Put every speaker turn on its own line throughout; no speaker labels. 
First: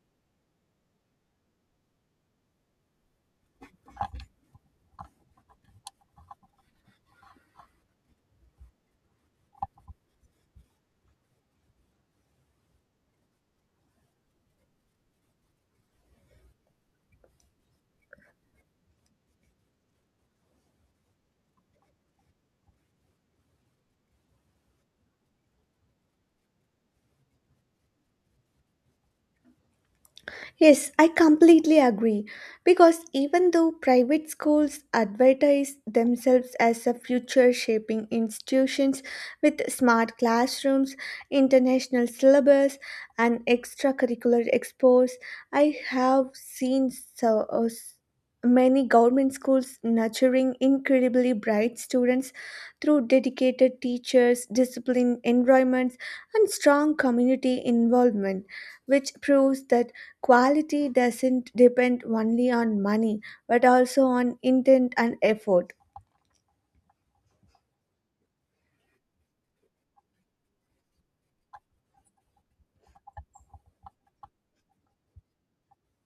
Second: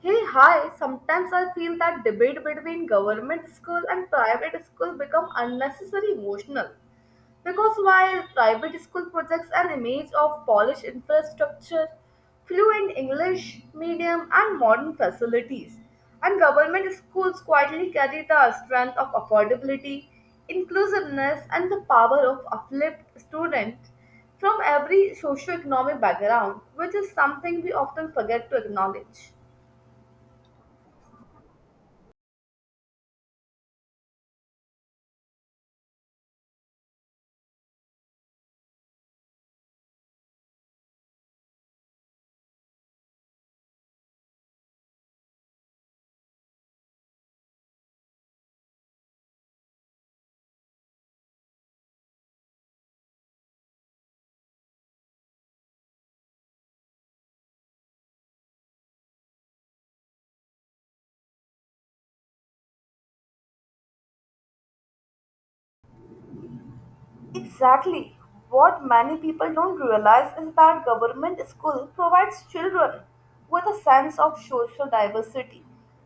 Hey, hi. Sometimes I feel that debate between government school and private school become unnecessary emotional. Because while private school projects an image of polished infrastructure, fluent English medium and modern facilities, and government schools quietly carry the strength of affordability, inclusiveness and the power of uplift students from every socioeconomic background, which is something we often forget to acknowledge.
Yes, I completely agree. Because even though private schools advertise themselves as a future shaping institutions with smart classrooms, international syllabus, and extracurricular exports, I have seen so many government schools nurturing incredibly bright students through dedicated teachers, disciplined environments, and strong community involvement, which proves that quality doesn't depend only on money, but also on intent and effort.
Exactly. What many people don't realize is that government school provides children with a sense of social diversity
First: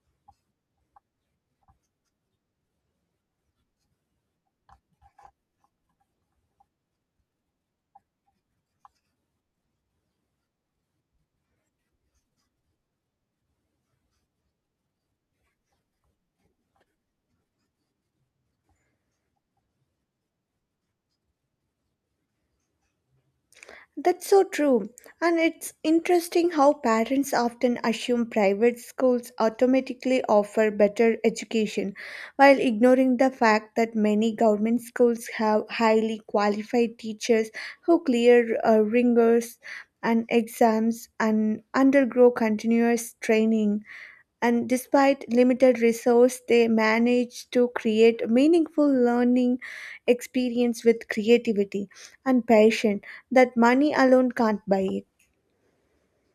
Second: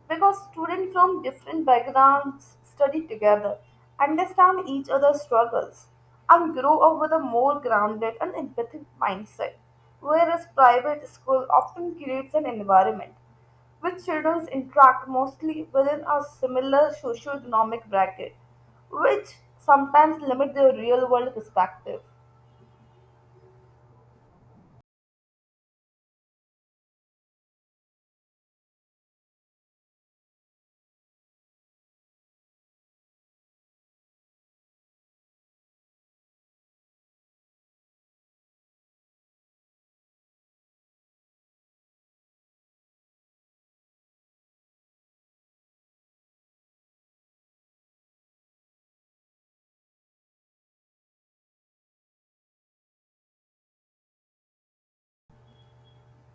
because students from different backgrounds study together, understand each other's struggles, and grow up with a more grounded and empathic mindset, whereas private school often creates an environment which children interact mostly within a similar socioeconomic bracket, which sometimes limit their real world perspective.
That's so true. And it's interesting how parents often assume private schools automatically offer better education, while ignoring the fact that many government schools have highly qualified teachers who clear rigors and exams and undergo continuous training. And despite limited resource they manage to create meaningful learning experience with creativity and passion that money alone can't buy.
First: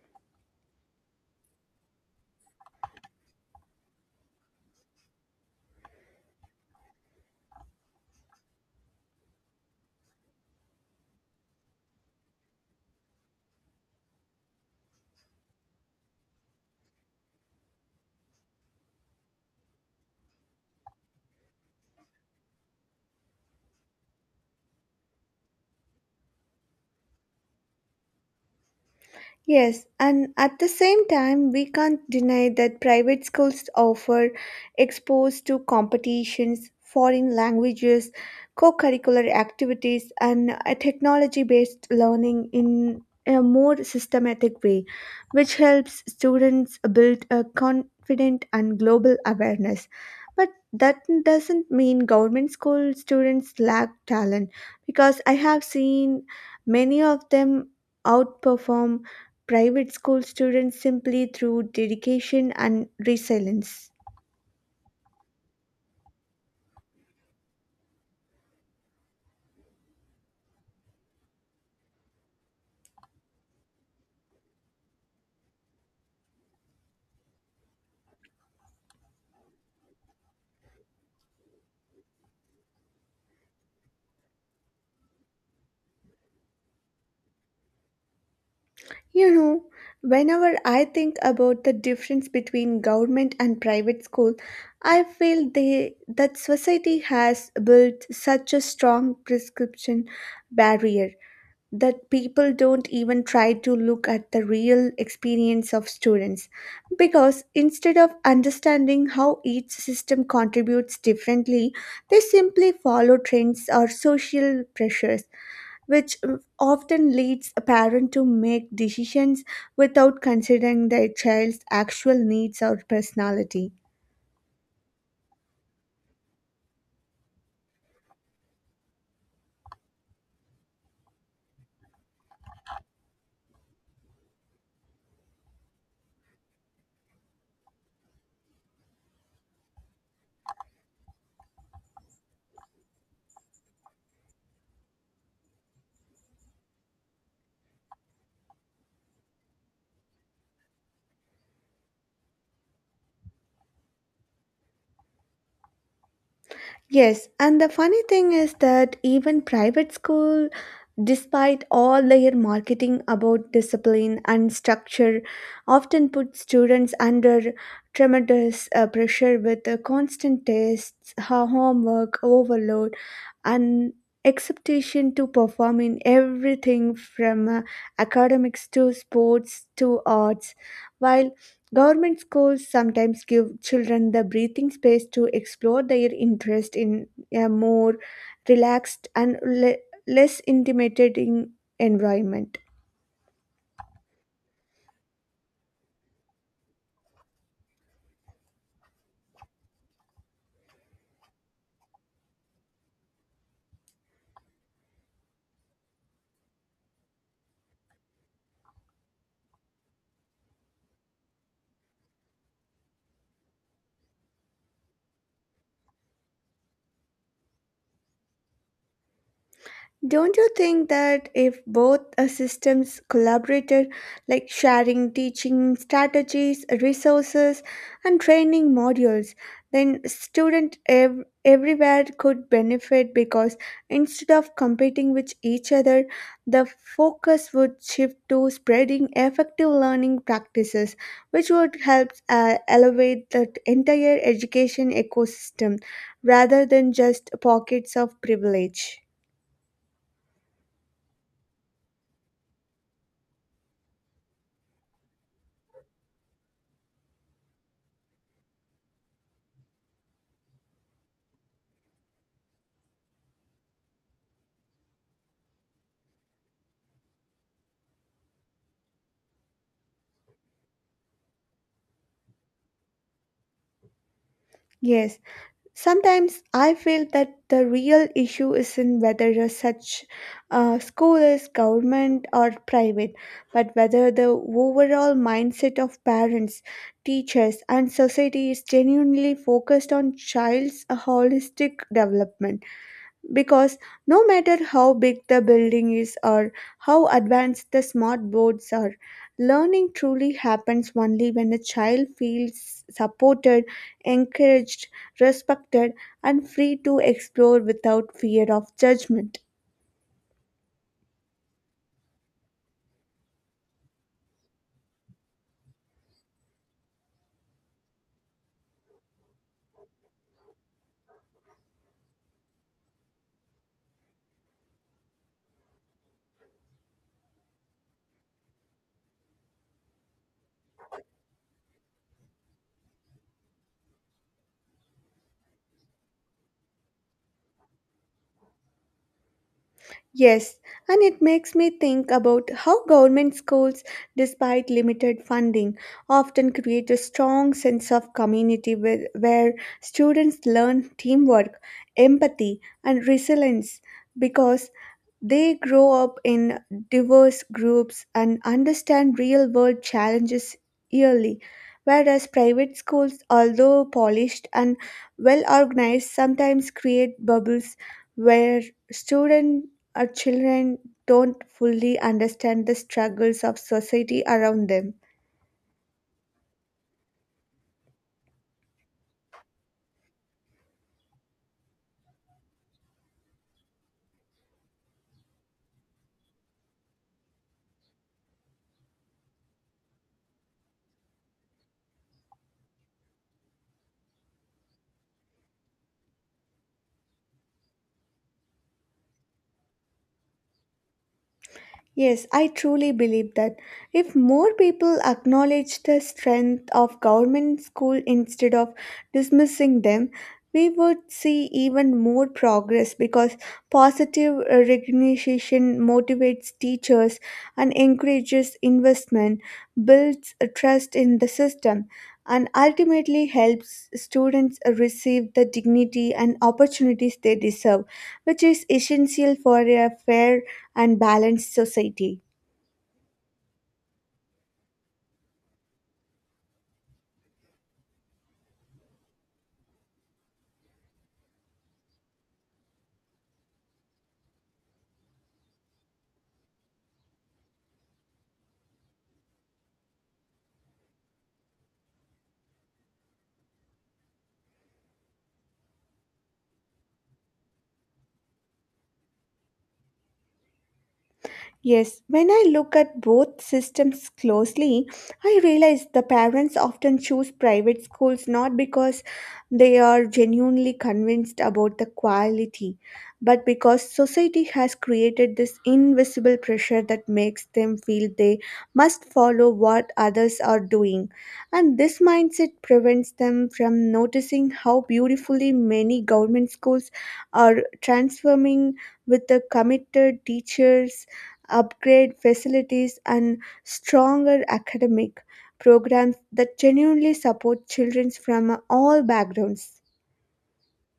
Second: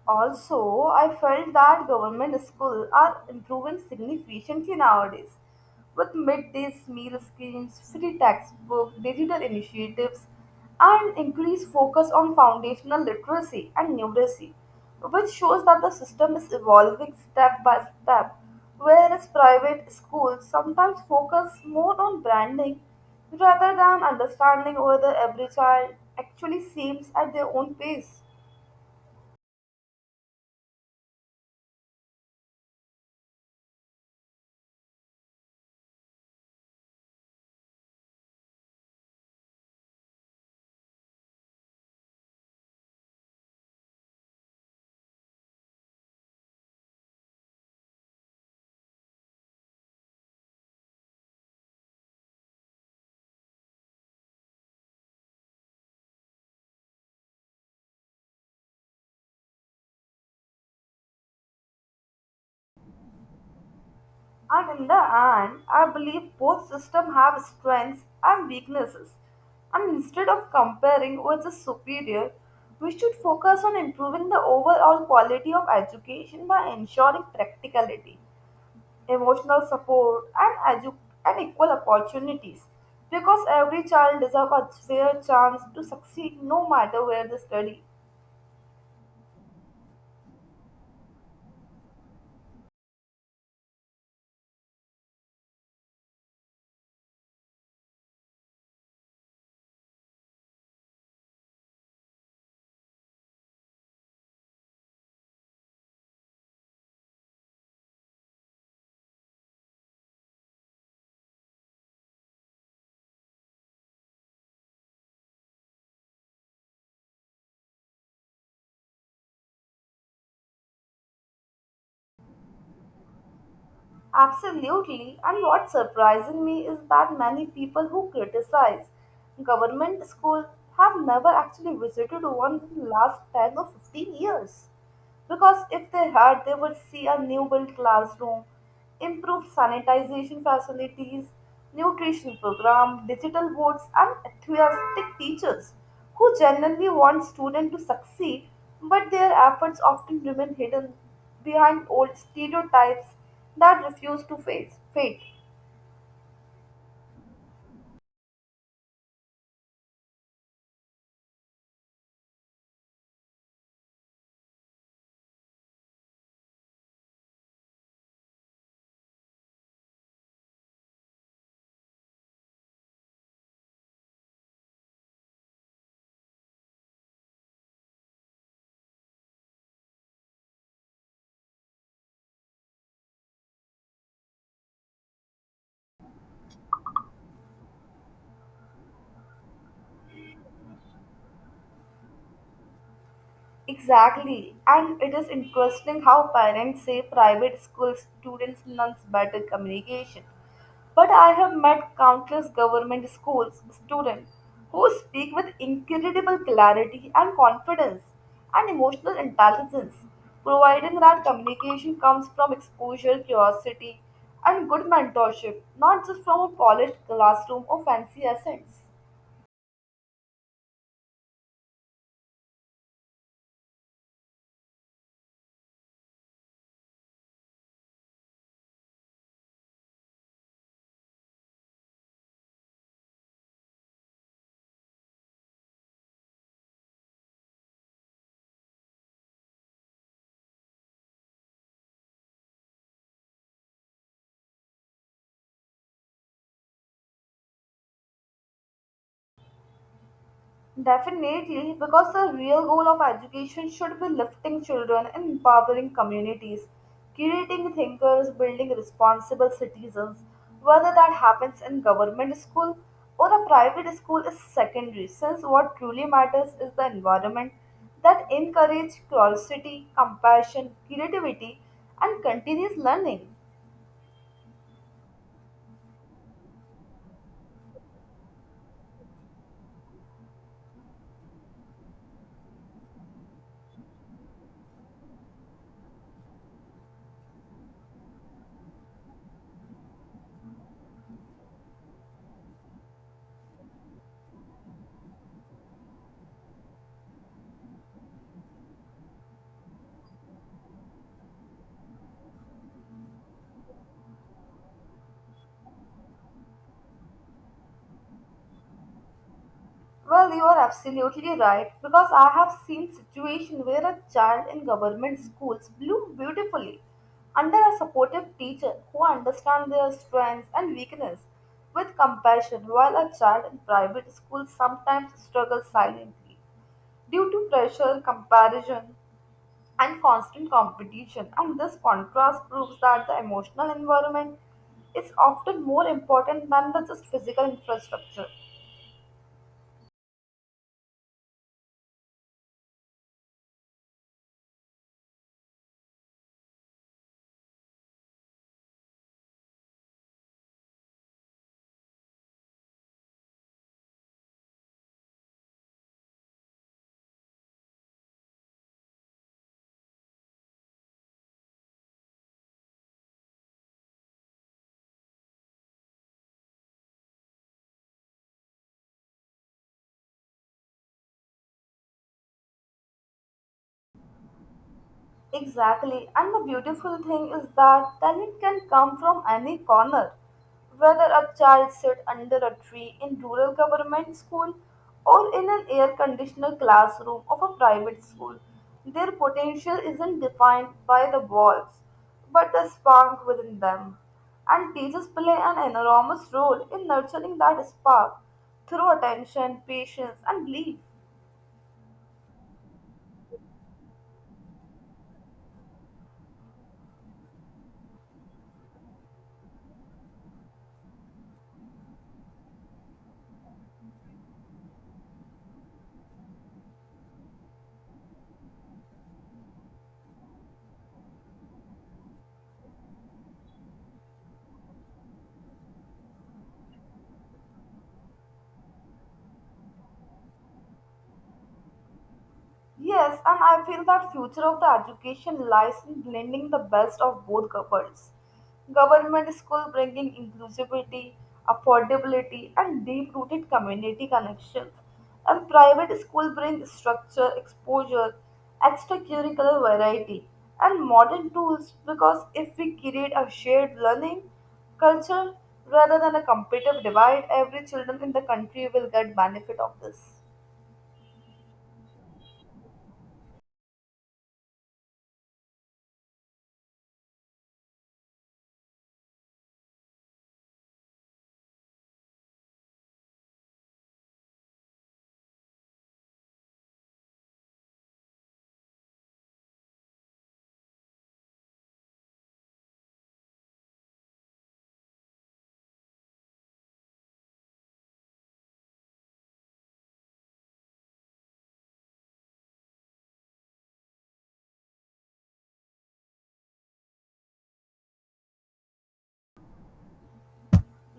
Also, I felt that government schools are improving significantly nowadays with midday meal schemes, free textbook, digital initiatives, and increased focus on foundational literacy and numeracy, which shows that the system is evolving step by step, whereas private schools sometimes focus more on branding rather than understanding whether every child actually seems at their own pace.
Yes, and at the same time, we can't deny that private schools offer exposed to competitions, foreign languages, co curricular activities, and technology based learning in a more systematic way, which helps students build a confident and global awareness. But that doesn't mean government school students lack talent because I have seen many of them outperform private school students simply through dedication and resilience.
And in the end, I believe both systems have strengths and weaknesses. And instead of comparing which is superior, we should focus on improving the overall quality of education by ensuring practicality, emotional support, and equal opportunities. Because every child deserves a fair chance to succeed no matter where they study.
You know, whenever I think about the difference between government and private school, I feel that society has built such a strong prescription barrier that people don't even try to look at the real experience of students because instead of understanding how each system contributes differently, they simply follow trends or social pressures which often leads a parent to make decisions without considering their child's actual needs or personality.
Absolutely, and what surprises me is that many people who criticize government schools have never actually visited one in the last 10 or 15 years. Because if they had, they would see a new built classroom, improved sanitization facilities, nutrition program, digital boards, and enthusiastic teachers who genuinely want students to succeed, but their efforts often remain hidden behind old stereotypes that refuse to face fate.
Yes, and the funny thing is that even private school, despite all their marketing about discipline and structure, often put students under tremendous pressure with constant tests, homework, overload, and expectation to perform in everything from academics to sports to arts. While government schools sometimes give children the breathing space to explore their interest in a more relaxed and less intimidating environment.
Exactly. And it is interesting how parents say private school students learn better communication. But I have met countless government schools students who speak with incredible clarity and confidence and emotional intelligence, providing that communication comes from exposure, curiosity, and good mentorship, not just from a polished classroom or fancy accents.
Don't you think that if both systems collaborated, like sharing teaching strategies, resources, and training modules, then students everywhere could benefit because instead of competing with each other, the focus would shift to spreading effective learning practices, which would help elevate the entire education ecosystem rather than just pockets of privilege.
Definitely, because the real goal of education should be lifting children and empowering communities, creating thinkers, building responsible citizens. Whether that happens in government school or a private school is secondary, since what truly matters is the environment that encourages curiosity, compassion, creativity, and continuous learning.
Yes, sometimes I feel that the real issue isn't whether a such school is government or private, but whether the overall mindset of parents, teachers, and society is genuinely focused on child's holistic development, because no matter how big the building is or how advanced the smart boards are, learning truly happens only when a child feels supported, encouraged, respected, and free to explore without fear of judgment.
Well, you are absolutely right because I have seen situations where a child in government schools blooms beautifully under a supportive teacher who understands their strengths and weakness with compassion, while a child in private schools sometimes struggles silently due to pressure, comparison, and constant competition. And this contrast proves that the emotional environment is often more important than the just physical infrastructure.
Yes, and it makes me think about how government schools, despite limited funding, often create a strong sense of community where, students learn teamwork, empathy, and resilience because they grow up in diverse groups and understand real world challenges early, whereas private schools, although polished and well organized, sometimes create bubbles where students or children don't fully understand the struggles of society around them.
Exactly, and the beautiful thing is that talent can come from any corner. Whether a child sit under a tree in rural government school or in an air conditioned classroom of a private school, their potential isn't defined by the walls, but the spark within them. And teachers play an enormous role in nurturing that spark through attention, patience, and belief.
Yes, I truly believe that if more people acknowledge the strength of government school instead of dismissing them, we would see even more progress because positive recognition motivates teachers and encourages investment, builds a trust in the system, and ultimately helps students receive the dignity and opportunities they deserve, which is essential for a fair and balanced society.
Yes, and I feel that future of the education lies in blending the best of both worlds. Government school bringing inclusivity, affordability, and deep-rooted community connections, and private school bring structure, exposure, extracurricular variety, and modern tools. Because if we create a shared learning culture rather than a competitive divide, every children in the country will get benefit of this.
Yes, when I look at both systems closely, I realize the parents often choose private schools not because they are genuinely convinced about the quality, but because society has created this invisible pressure that makes them feel they must follow what others are doing. And this mindset prevents them from noticing how beautifully many government schools are transforming with the committed teachers, upgrade facilities, and stronger academic programs that genuinely support children from all backgrounds.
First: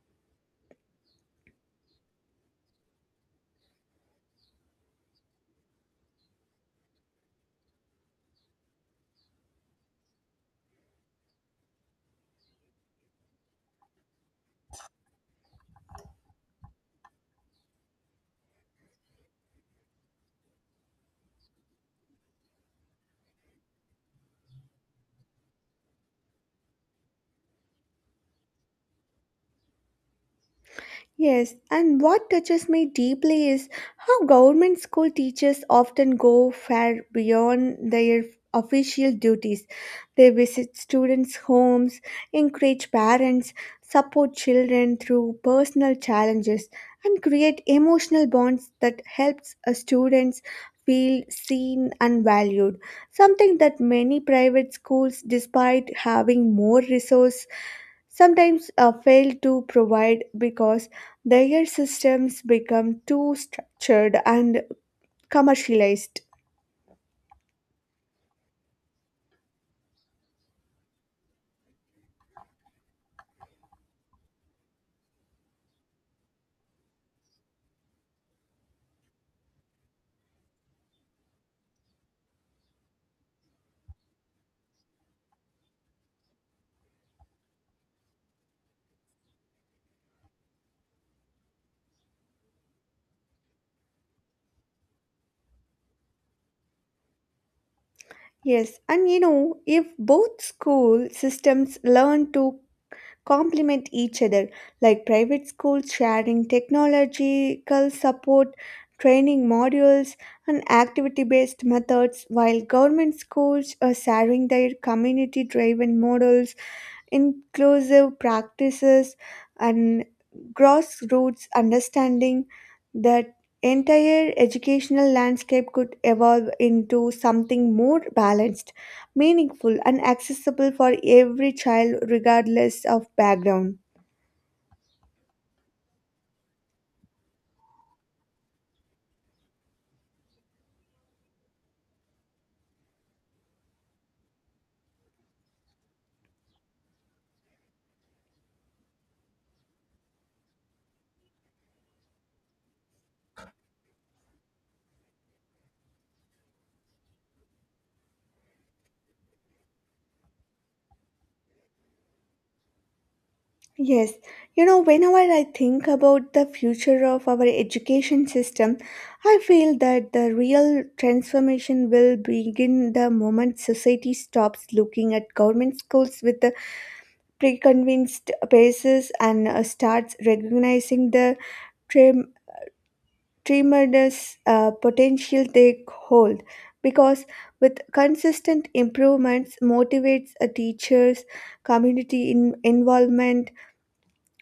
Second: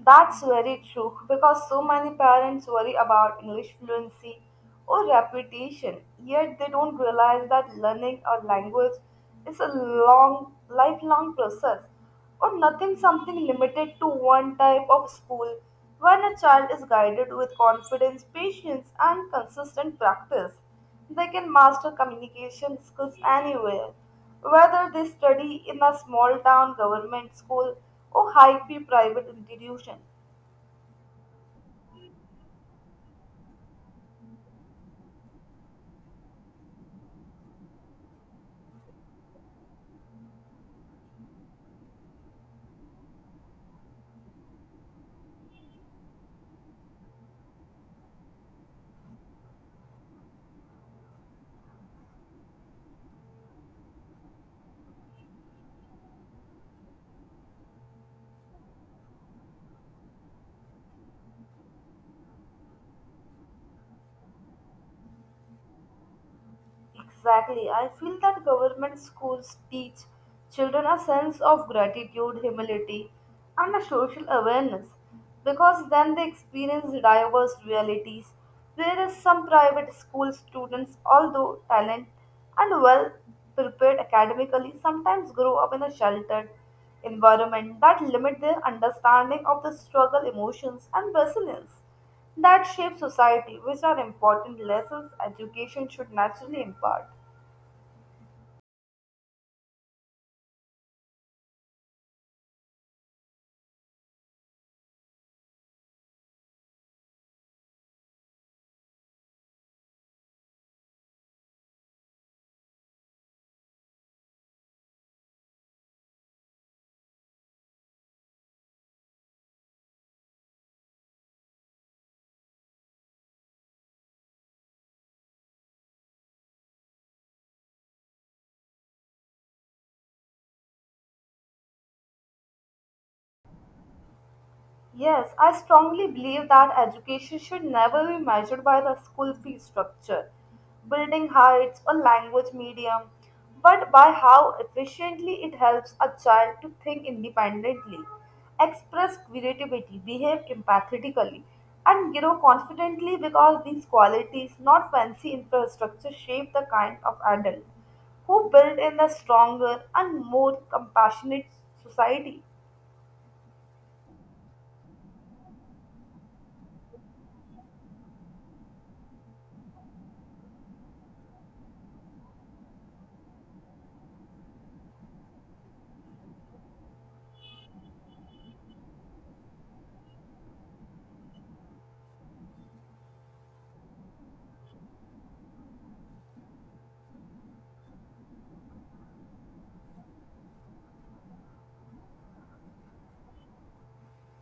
That's very true because so many parents worry about English fluency or reputation, yet they don't realize that learning a language is a long, lifelong process or nothing something limited to one type of school when a child is guided with confidence, patience, and consistent practice. They can master communication skills anywhere, whether they study in a small town government school or high fee private institution.
Yes, and what touches me deeply is how government school teachers often go far beyond their official duties. They visit students' homes, encourage parents, support children through personal challenges, and create emotional bonds that helps students feel seen and valued. Something that many private schools, despite having more resource, sometimes fail to provide because their systems become too structured and commercialized.
Exactly. I feel that government schools teach children a sense of gratitude, humility, and a social awareness because then they experience diverse realities. Whereas some private school students, although talented and well prepared academically, sometimes grow up in a sheltered environment that limit their understanding of the struggle, emotions, and resilience that shape society, which are important lessons education should naturally impart.
Yes, and you know, if both school systems learn to complement each other, like private schools sharing technological support, training modules, and activity based methods, while government schools are sharing their community driven models, inclusive practices, and grassroots understanding, that entire educational landscape could evolve into something more balanced, meaningful, and accessible for every child, regardless of background.
Yes, I strongly believe that education should never be measured by the school fee structure, building heights, or language medium, but by how efficiently it helps a child to think independently, express creativity, behave empathetically, and grow confidently because these qualities, not fancy infrastructure, shape the kind of adult who build in a stronger and more compassionate society.
Yes, you know, whenever I think about the future of our education system, I feel that the real transformation will begin the moment society stops looking at government schools with Preconvinced convinced paces and starts recognizing the trem- tremendous potential they hold, because with consistent improvements motivates teachers, community involvement,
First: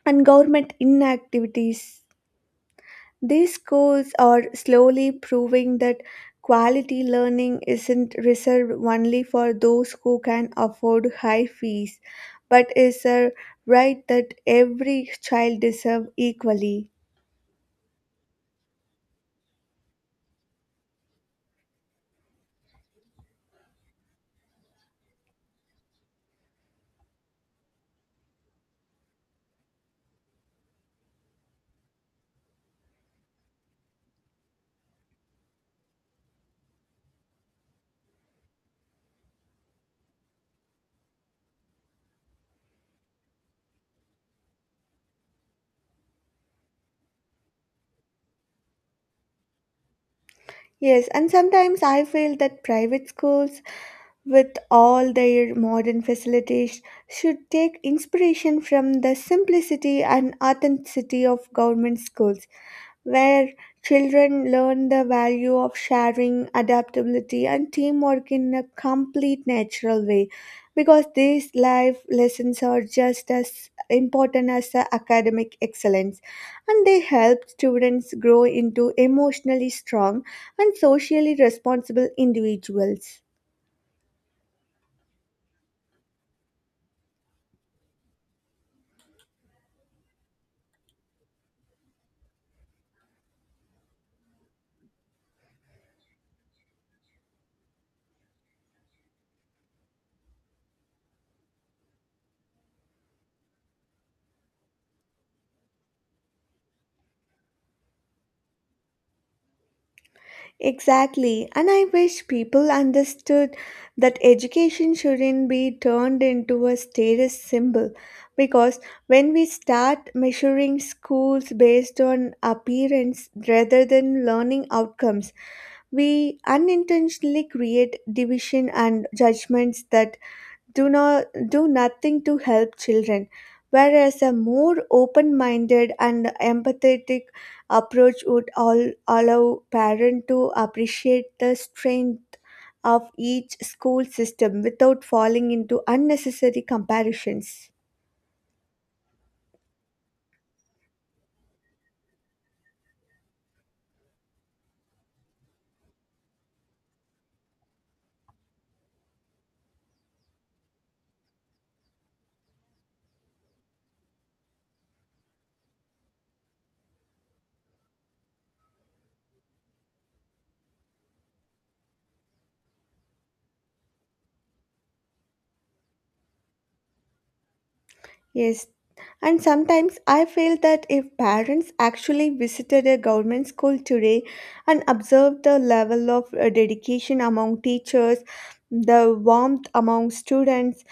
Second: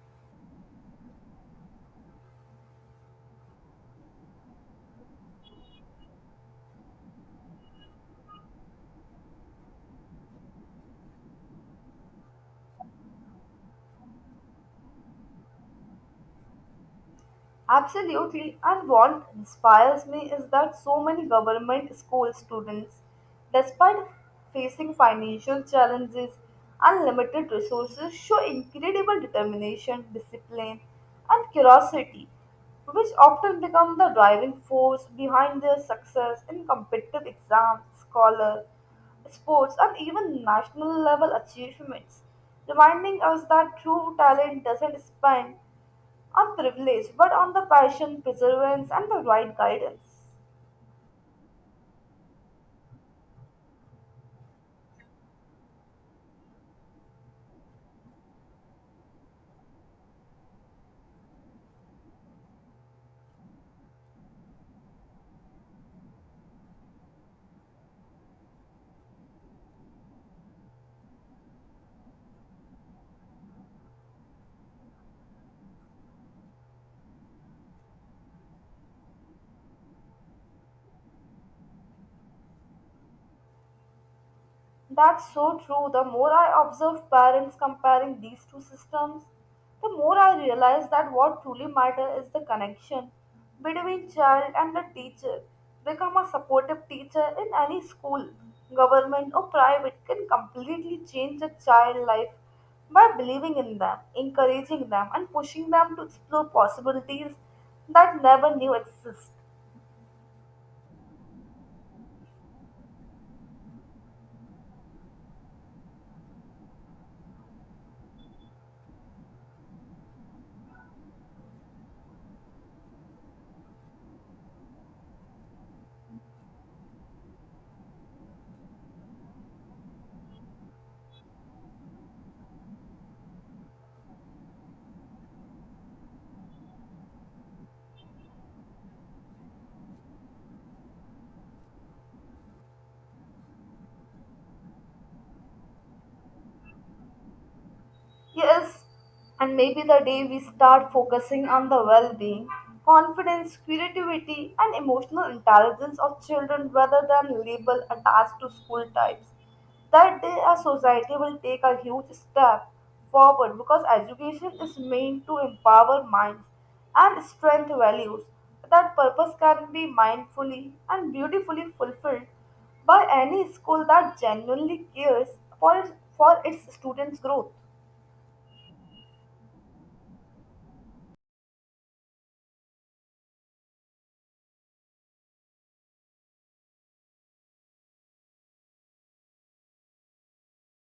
and government inactivities, these schools are slowly proving that quality learning isn't reserved only for those who can afford high fees, but is a right that every child deserves equally.
Absolutely, and what inspires me is that so many government school students, despite facing financial challenges and limited resources, show incredible determination, discipline, and curiosity, which often become the driving force behind their success in competitive exams, scholar, sports, and even national level achievements, reminding us that true talent doesn't spend on privilege, but on the passion, perseverance, and the right guidance.
Yes, and sometimes I feel that private schools, with all their modern facilities, should take inspiration from the simplicity and authenticity of government schools where children learn the value of sharing, adaptability, and teamwork in a complete natural way. Because these life lessons are just as important as the academic excellence, and they help students grow into emotionally strong and socially responsible individuals.
That's so true. The more I observe parents comparing these two systems, the more I realize that what truly matters is the connection between child and the teacher. Become a supportive teacher in any school, government or private can completely change a child's life by believing in them, encouraging them, and pushing them to explore possibilities that never knew exist.
Exactly, and I wish people understood that education shouldn't be turned into a status symbol because when we start measuring schools based on appearance rather than learning outcomes, we unintentionally create division and judgments that do not do nothing to help children, whereas a more open-minded and empathetic approach would allow parents to appreciate the strength of each school system without falling into unnecessary comparisons.
Yes, and maybe the day we start focusing on the well being, confidence, creativity, and emotional intelligence of children rather than label attached to school types. That day, our society will take a huge step forward because education is meant to empower minds and strengthen values. That purpose can be mindfully and beautifully fulfilled by any school that genuinely cares for its, for its students' growth.
Yes, and sometimes I feel that if parents actually visited a government school today and observed the level of dedication among teachers, the warmth among students,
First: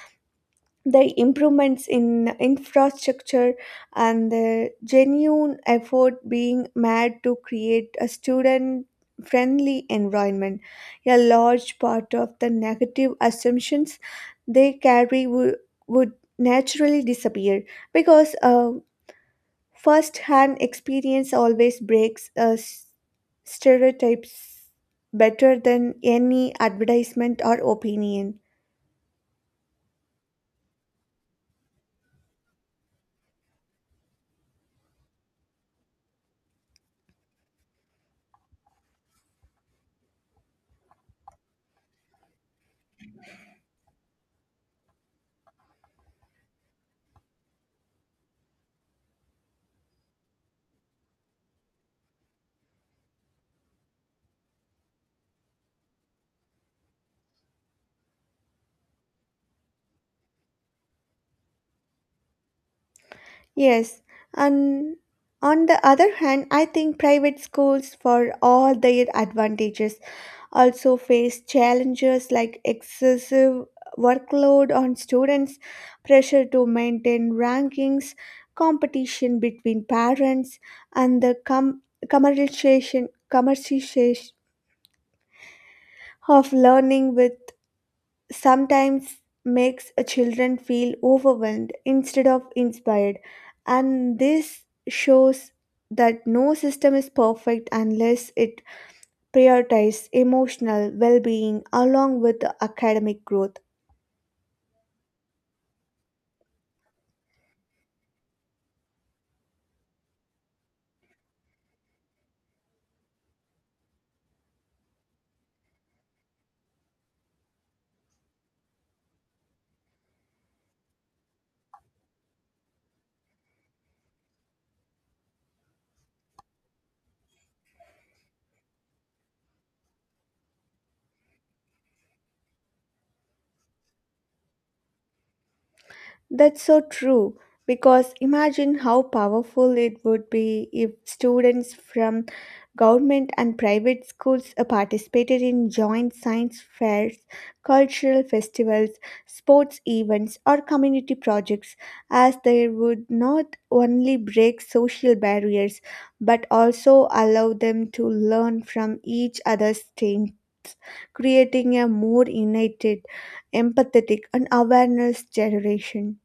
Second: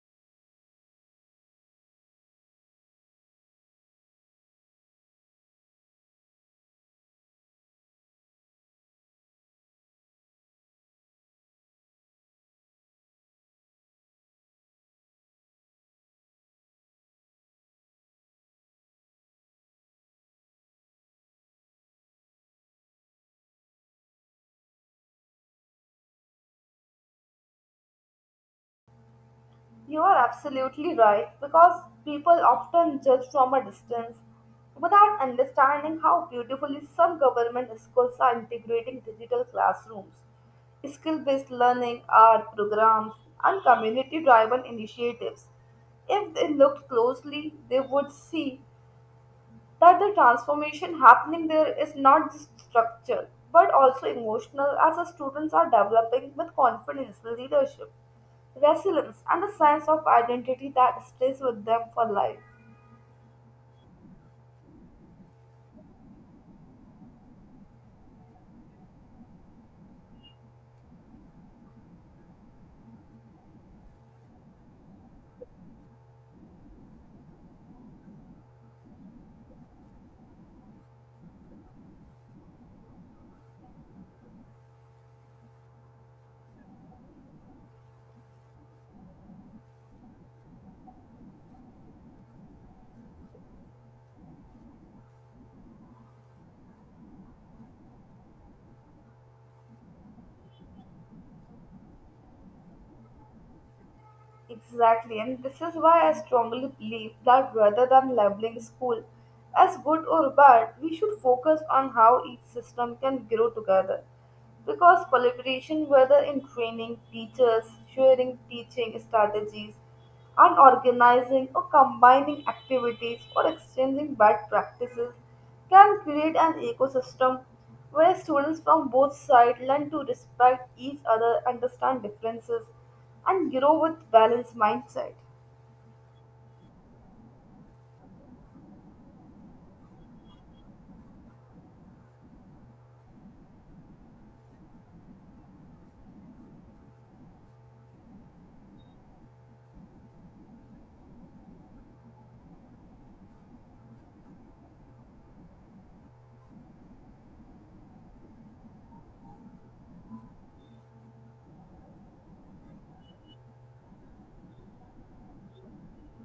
the improvements in infrastructure, and the genuine effort being made to create a student friendly environment, a large part of the negative assumptions they carry would naturally disappear because first hand experience always breaks stereotypes better than any advertisement or opinion.
You are absolutely right because people often judge from a distance without understanding how beautifully some government schools are integrating digital classrooms, skill based learning, art programs, and community driven initiatives. If they looked closely, they would see that the transformation happening there is not just structural but also emotional as the students are developing with confidence, leadership, resilience, and a sense of identity that stays with them for life.
Yes, and on the other hand, I think private schools, for all their advantages, also face challenges like excessive workload on students, pressure to maintain rankings, competition between parents, and the commercialization of learning with sometimes makes a children feel overwhelmed instead of inspired, and this shows that no system is perfect unless it prioritizes emotional well-being along with academic growth.
Exactly, and this is why I strongly believe that rather than labeling school as good or bad, we should focus on how each system can grow together. Because collaboration, whether in training, teachers, sharing teaching strategies, and organizing or combining activities or exchanging bad practices, can create an ecosystem where students from both sides learn to respect each other, understand differences, and grow with balanced mindset.
That's so true because imagine how powerful it would be if students from government and private schools participated in joint science fairs, cultural festivals, sports events, or community projects, as they would not only break social barriers but also allow them to learn from each other's strengths. Creating a more united, empathetic, and awareness generation.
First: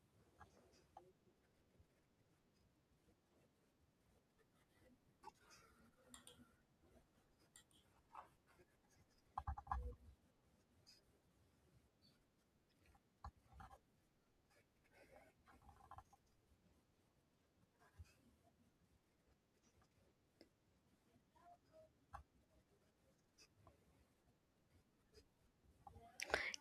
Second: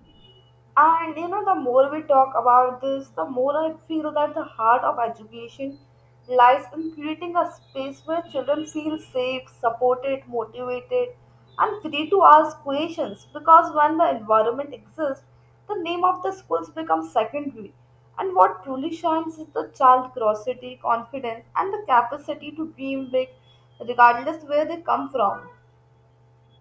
And you know, the more we talk about this, the more I feel that the heart of education lies in creating a space where children feel safe, supported, motivated, and free to ask questions. Because when the environment exists, the name of the schools becomes secondary. And what truly shines is the child curiosity, confidence, and the capacity to dream big, regardless where they come from.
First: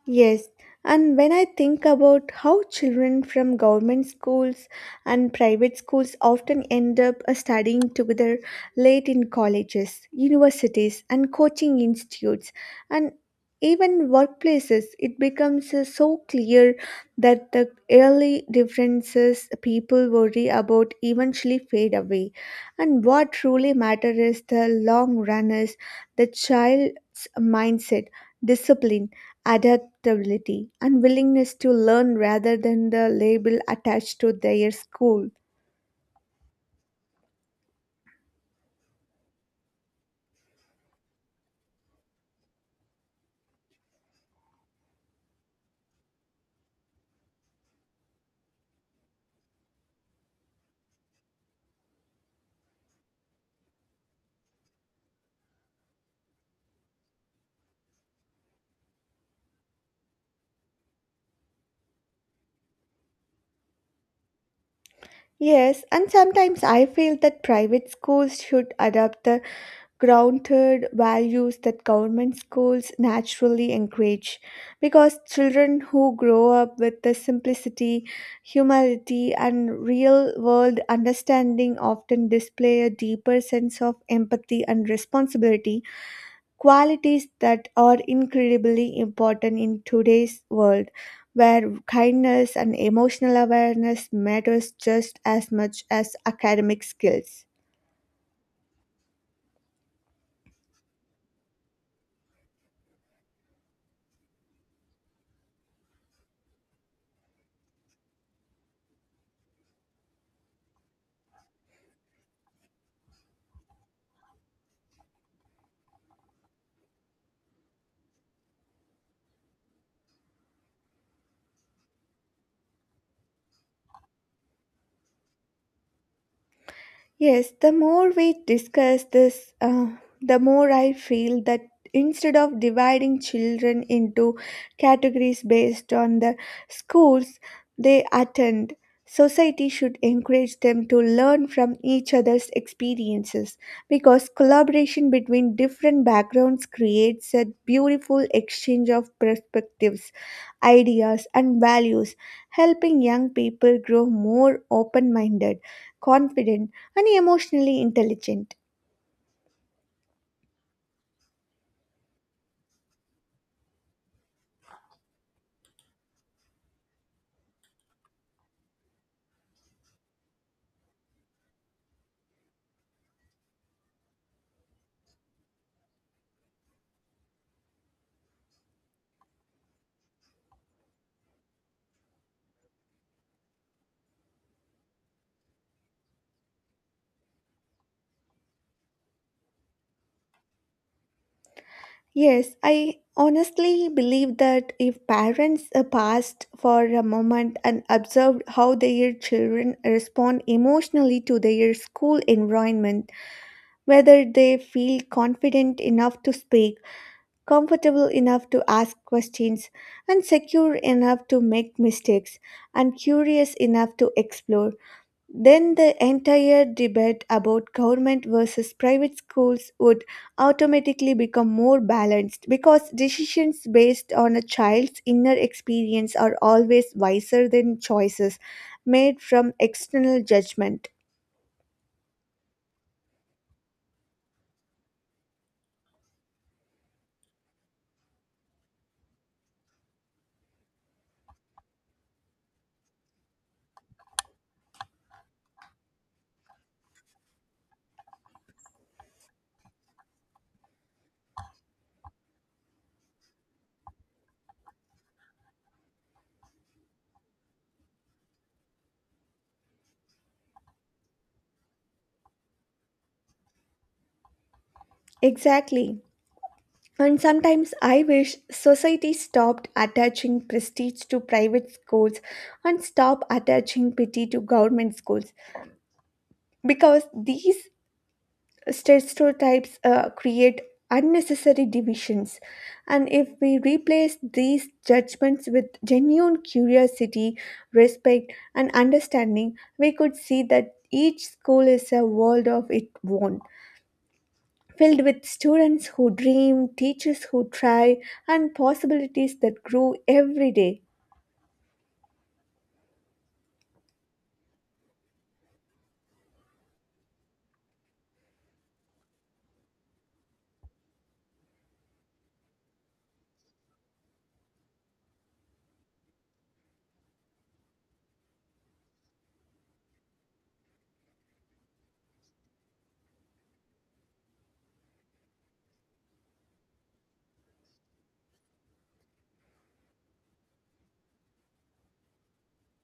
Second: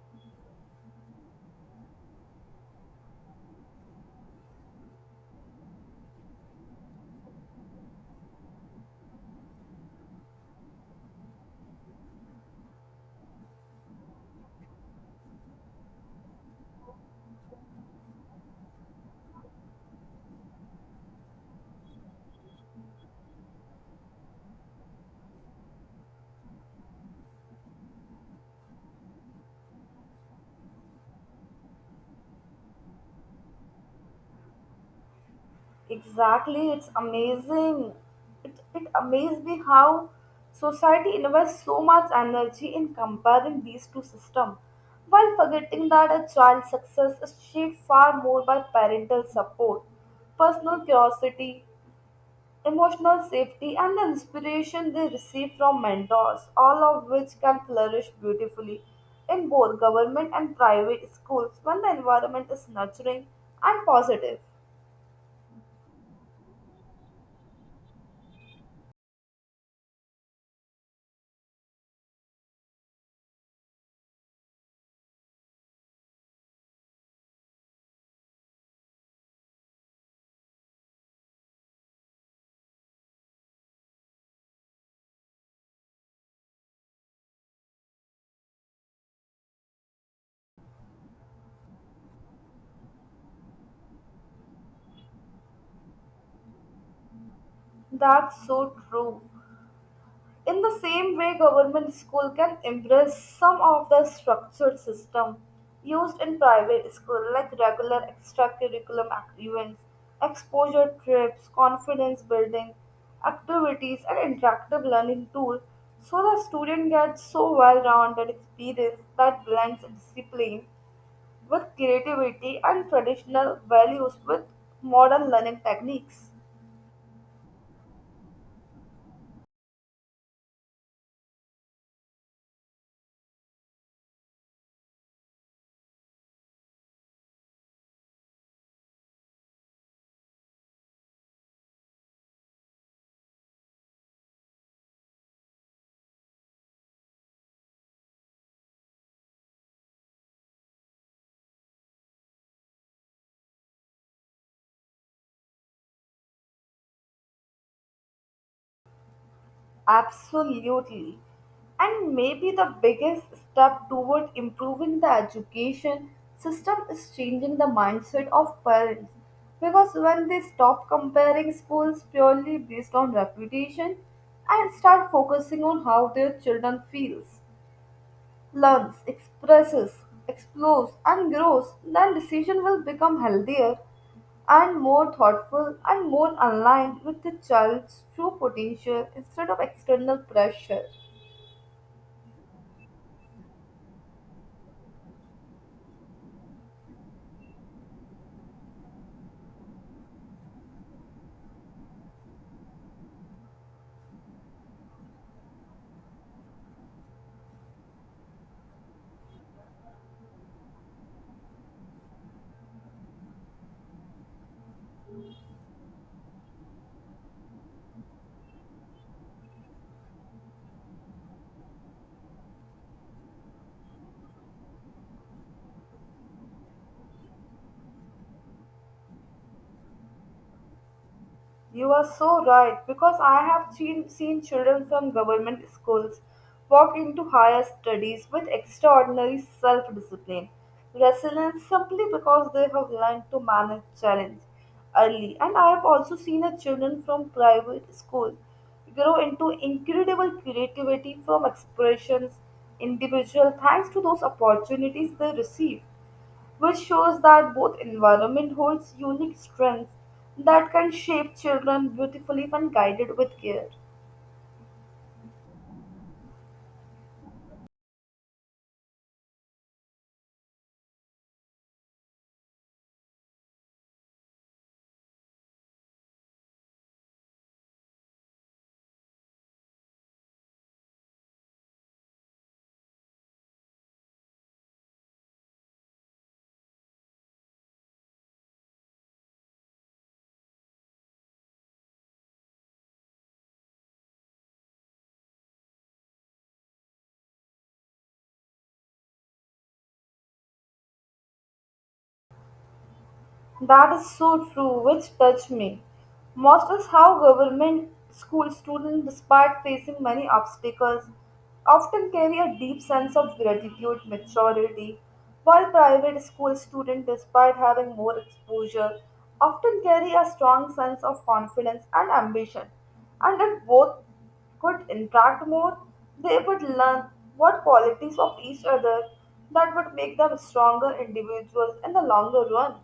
Yes, and when I think about how children from government schools and private schools often end up studying together late in colleges, universities, and coaching institutes, and even workplaces, it becomes so clear that the early differences people worry about eventually fade away. And what truly matters is the long run is the child's mindset, discipline, adaptability adaptability and willingness to learn rather than the label attached to their school.
Exactly, it's amazing. It amazed me how society invests so much energy in comparing these two systems while forgetting that a child's success is shaped far more by parental support, personal curiosity, emotional safety, and the inspiration they receive from mentors, all of which can flourish beautifully in both government and private schools when the environment is nurturing and positive.
Yes, and sometimes I feel that private schools should adopt the grounded values that government schools naturally encourage because children who grow up with the simplicity, humility, and real world understanding often display a deeper sense of empathy and responsibility, qualities that are incredibly important in today's world where kindness and emotional awareness matters just as much as academic skills.
That's so true. In the same way, government school can embrace some of the structured system used in private school, like regular events, exposure trips, confidence building activities, and interactive learning tools, so the student gets so well-rounded experience that blends discipline with creativity and traditional values with modern learning techniques.
Yes, the more we discuss this, the more I feel that instead of dividing children into categories based on the schools they attend, society should encourage them to learn from each other's experiences because collaboration between different backgrounds creates a beautiful exchange of perspectives, ideas, and values, helping young people grow more open minded, confident, and emotionally intelligent.
Absolutely. And maybe the biggest step toward improving the education system is changing the mindset of parents. Because when they stop comparing schools purely based on reputation and start focusing on how their children feels learns, expresses, explores, and grows, then decision will become healthier and more thoughtful and more aligned with the child's true potential instead of external pressure.
Yes, I honestly believe that if parents paused for a moment and observed how their children respond emotionally to their school environment, whether they feel confident enough to speak, comfortable enough to ask questions, and secure enough to make mistakes, and curious enough to explore, then the entire debate about government versus private schools would automatically become more balanced because decisions based on a child's inner experience are always wiser than choices made from external judgment.
You are so right because I have seen children from government schools walk into higher studies with extraordinary self discipline, resilience simply because they have learned to manage challenge early. And I have also seen a children from private school grow into incredible creativity from expressions individual thanks to those opportunities they receive which shows that both environment holds unique strengths that can shape children beautifully when guided with care.
Exactly. And sometimes I wish society stopped attaching prestige to private schools and stop attaching pity to government schools because these stereotypes create unnecessary divisions, and if we replace these judgments with genuine curiosity, respect, and understanding, we could see that each school is a world of its own, filled with students who dream, teachers who try, and possibilities that grow every day.
That is so true, which touched me. Most is how government school students, despite facing many obstacles, often carry a deep sense of gratitude, maturity, while private school students, despite having more exposure, often carry a strong sense of confidence and ambition. And if both could interact more, they would learn what qualities of each other that would make them stronger individuals in the longer run.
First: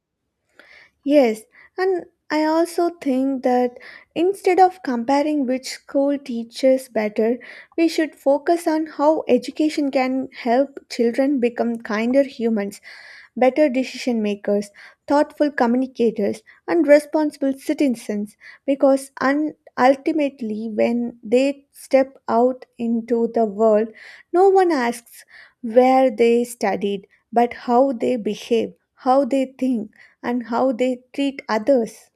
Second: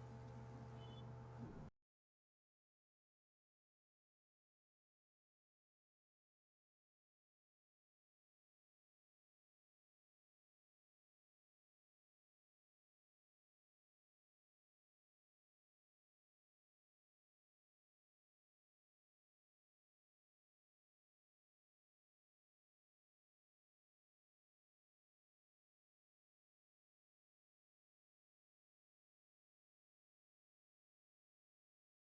Yes, and I also think that instead of comparing which school teaches better, we should focus on how education can help children become kinder humans, better decision makers, thoughtful communicators, and responsible citizens. Because ultimately, when they step out into the world, no one asks where they studied, but how they behave, how they think, and how they treat others.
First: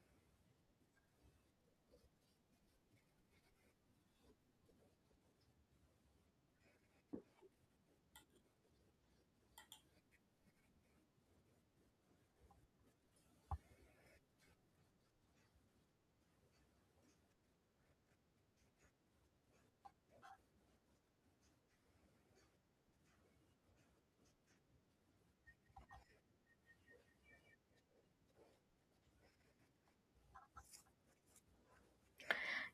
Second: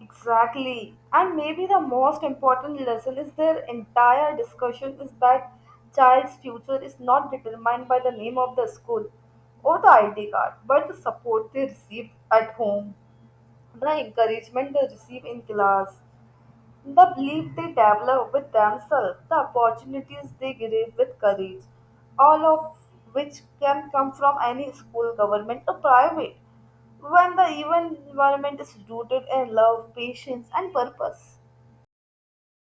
Exactly. And maybe the most important lesson is their entire discussion is that child's future is not determined by the name of the school or the ID card, but the support they receive at home, the encouragement they receive in class, the belief they develop with themselves, the opportunities they give with courage, all of which can come from any school, government, or private, when the even environment is rooted in love, patience, and purpose.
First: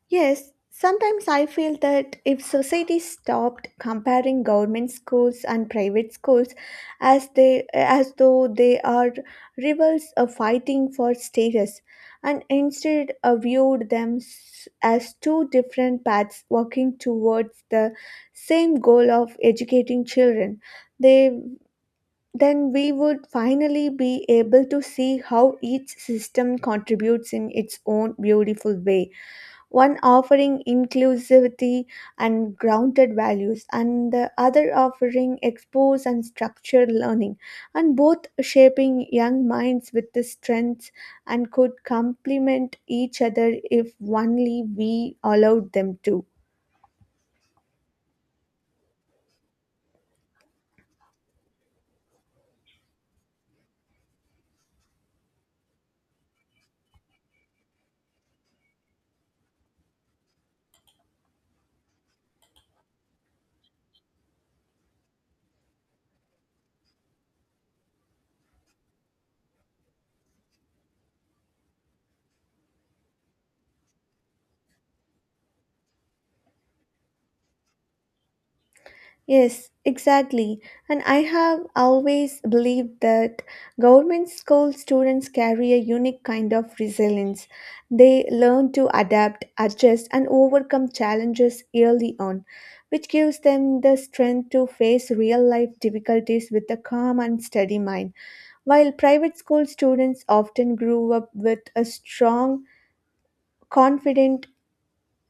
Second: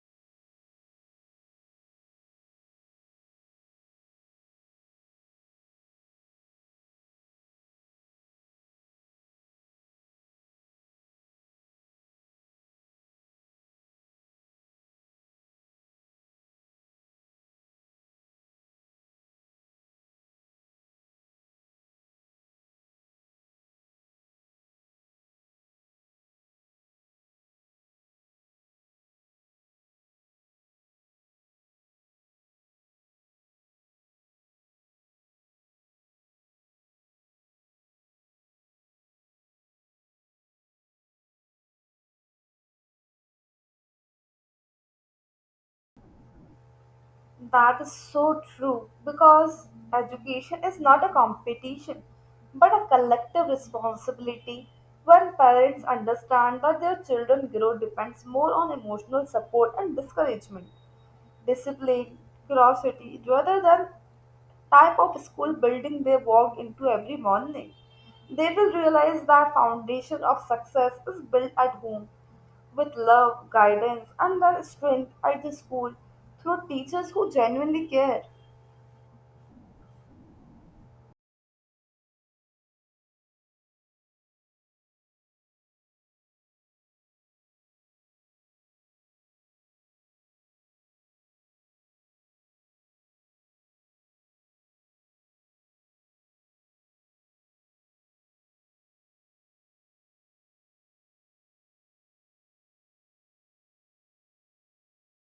Yes, sometimes I feel that if society stopped comparing government schools and private schools as though they are rivals fighting for status and instead viewed them as two different paths working towards the same goal of educating children, they then we would finally be able to see how each system contributes in its own beautiful way, one offering inclusivity and grounded values, and the other offering expose and structured learning, and both shaping young minds with the strengths and could complement each other if only we allowed them to.
That is so true because education is not a competition but a collective responsibility. When parents understand that their children grow depends more on emotional support and discouragement discipline, curiosity, rather than type of school building they walk into every morning. They will realize that foundation of success is built at home with love, guidance, and then strength at the school through teachers who genuinely care.
Yes, exactly. And I have always believed that government school students carry a unique kind of resilience. They learn to adapt, adjust, and overcome challenges early on, which gives them the strength to face real life difficulties with a calm and steady mind. While private school students often grew up with a strong, confident,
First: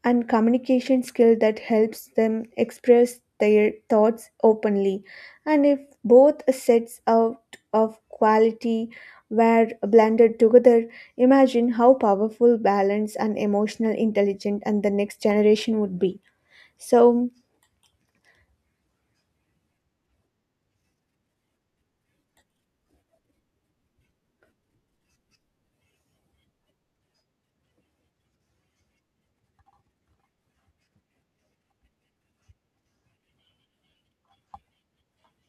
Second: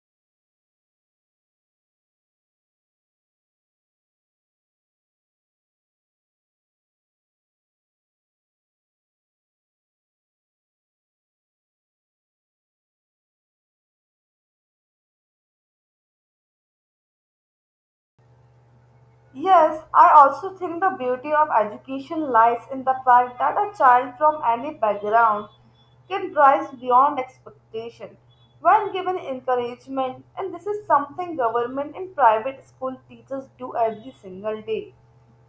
and communication skill that helps them express their thoughts openly, and if both sets out of quality were blended together, imagine how powerful balanced, and emotional intelligent and the next generation would be. So
Yes, I also think the beauty of education lies in the fact that a child from any background can rise beyond expectation when given encouragement and this is something government and private school teachers do every single day.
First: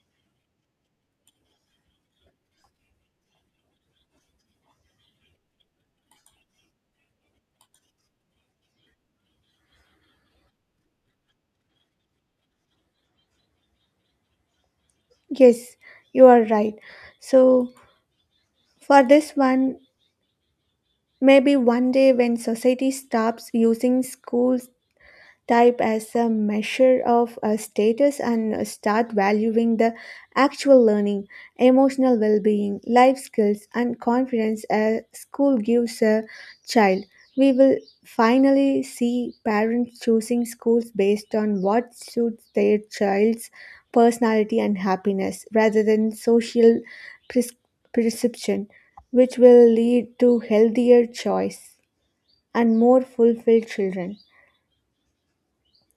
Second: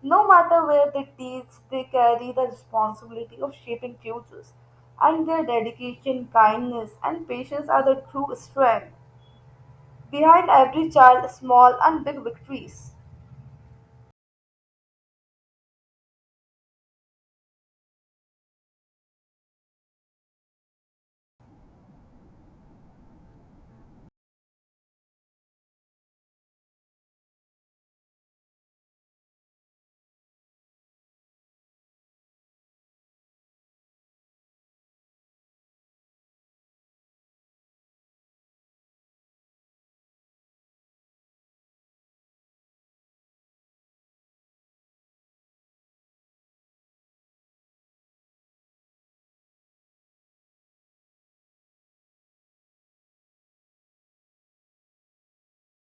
No matter where they teach, they carry the responsibility of shaping futures and their dedication, kindness and patience are the true strength behind every child small and big victories.
yes, you are right. So for this one, maybe one day when society stops using schools type as a measure of a status and start valuing the actual learning, emotional well being, life skills, and confidence a school gives a child. We will finally see parents choosing schools based on what suits their child's personality and happiness rather than social pres- perception, which will lead to healthier choice and more fulfilled children.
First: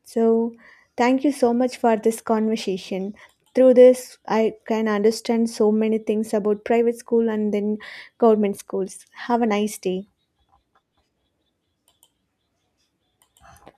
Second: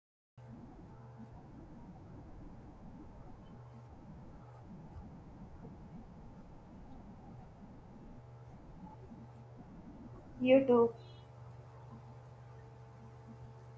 So, thank you so much for this conversation. Through this, I can understand so many things about private school and then government schools. Have a nice day.
You too.